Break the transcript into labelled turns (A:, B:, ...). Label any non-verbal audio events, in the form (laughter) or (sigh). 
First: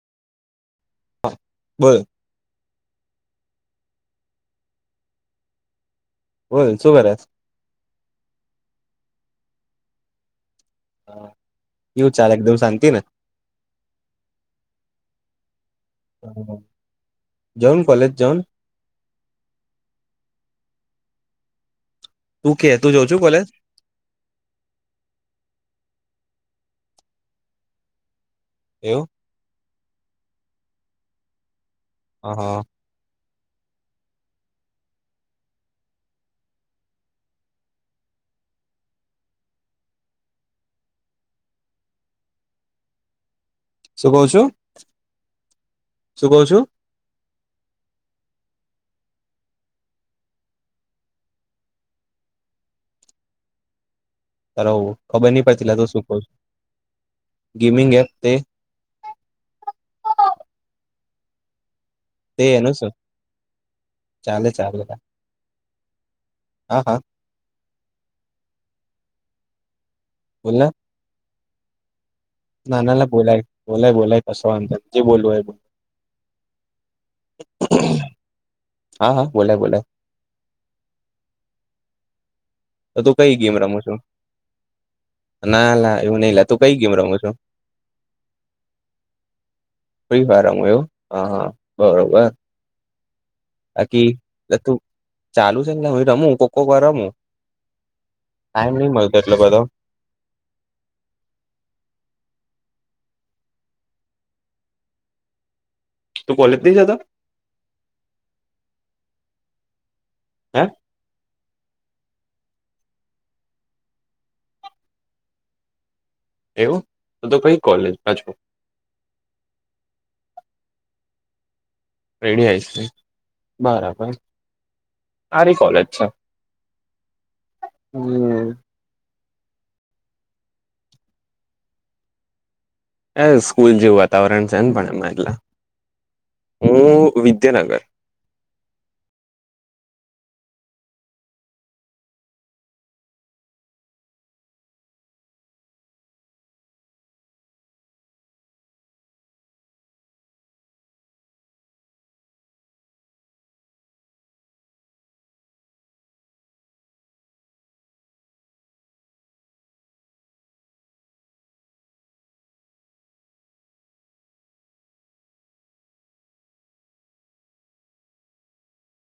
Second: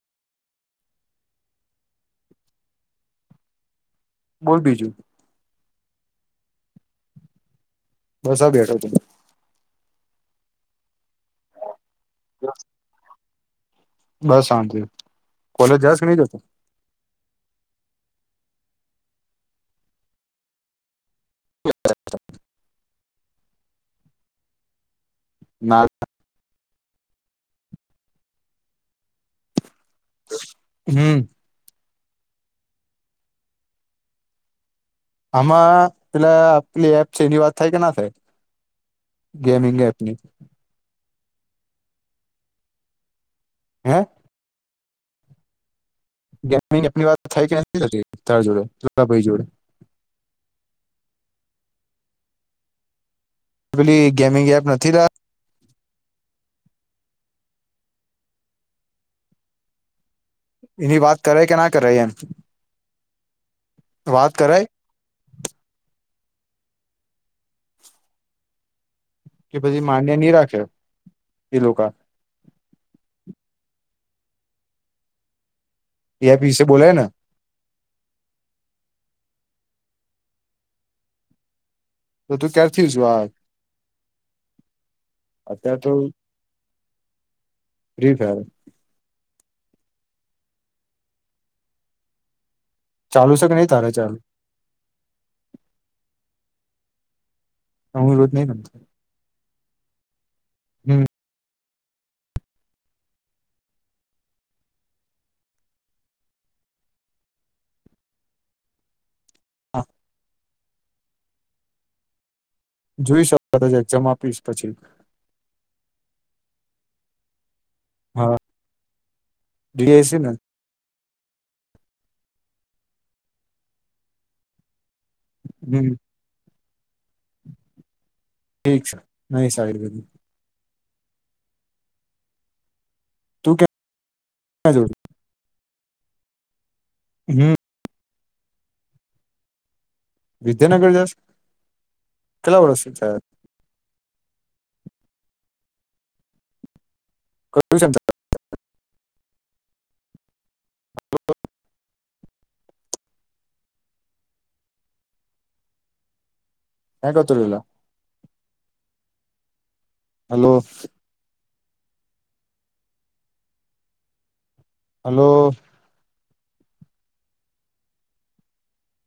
A: હા બરા (inaudible)
B: (inaudible) બોલ બીજું.
A: બોલ શું કરે છે.
B: બસ આ બેઠો તો.
A: હા કેવું ચાલે એકદમ શાંતિ ને.
B: બસ શાંતિ કોલેજ જા સળે નહી.
A: જઉ ને કોલેજ જઉ.
B: હા (inaudible)
A: તું કે તુ ઓછું બોલે.
B: ના.
A: એવું.
B: હમ.
A: હા હા.
B: આમાં પેલા આપલી એપ છે એની વાત થાય કે ના થાય. ગેમિંગ એપની હે
A: કો છો.
B: ગેમ એની વાત થાય કે નથી થતી ત જોડે ભાઈ જોડે. ઓલી ગેમિંગ. એપ
A: હલો
B: નથી લા
A: ખબર નહિ પડતી લાતો શું કો છો ગેમિંગ એપ તે.
B: એની વાત કરાય કે ના કરાય એમ.
A: તે એનું શું
B: વાત
A: ચાલે
B: કરાય
A: ચાલે. હા હા.
B: કે પછી માન્ય નહી રાખે
A: બોલને
B: એ લોકા
A: ના ના ના બોલાય બોલાય બોલાય કશું વાંધો નહિ જે બોલુ એ બોલ.
B: યે અભી સે બોલે ન.
A: હા હા બોલે બોલે.
B: તો તું ક્યાર.
A: તો તુ કઈ ગેમ રમો છો. ના
B: અત્યારે તો
A: લા એવું નઈ લા તું કઈ ગેમ રમું છું.
B: ફ્રી ફાયર
A: ફ્રી ફાયર રમુ એવું હા હા બરોબર.
B: ચાલુ છે કે નહી તારે ચાલુ.
A: એ તું ચાલુ છે ને હુ રમું કોક કોક વાર રમું.
B: હું રોજ રમતો
A: ટાઈમ નહી મળતો એટલો બધો.
B: હમ.
A: તું કોલેજ નઈ જતો.
B: હા.
A: હ?
B: જોઈ શકો જમા આપીશ પછી.
A: એવું, તદ પ કોલેજ? પાછું
B: હા ડી આ સી ને?
A: રેડી આવીય છે, બરાબર. સારી કોલેજ
B: હમ,
A: છે હમ
B: ઠીક છે નહી આયુર્વેદિક.
A: એ
B: તું
A: સ્કૂલ જેવું વાતાવરણ છે ને
B: ક્યાં જોડ
A: પણ એમાં એટલા, હું
B: હમ
A: વિદ્યાનગર.
B: વિદ્યાનગર જશે, કેટલા વર્ષ જાય? કું (unintelligible) ક્યા ગતુ રેલા? હલો. હલો.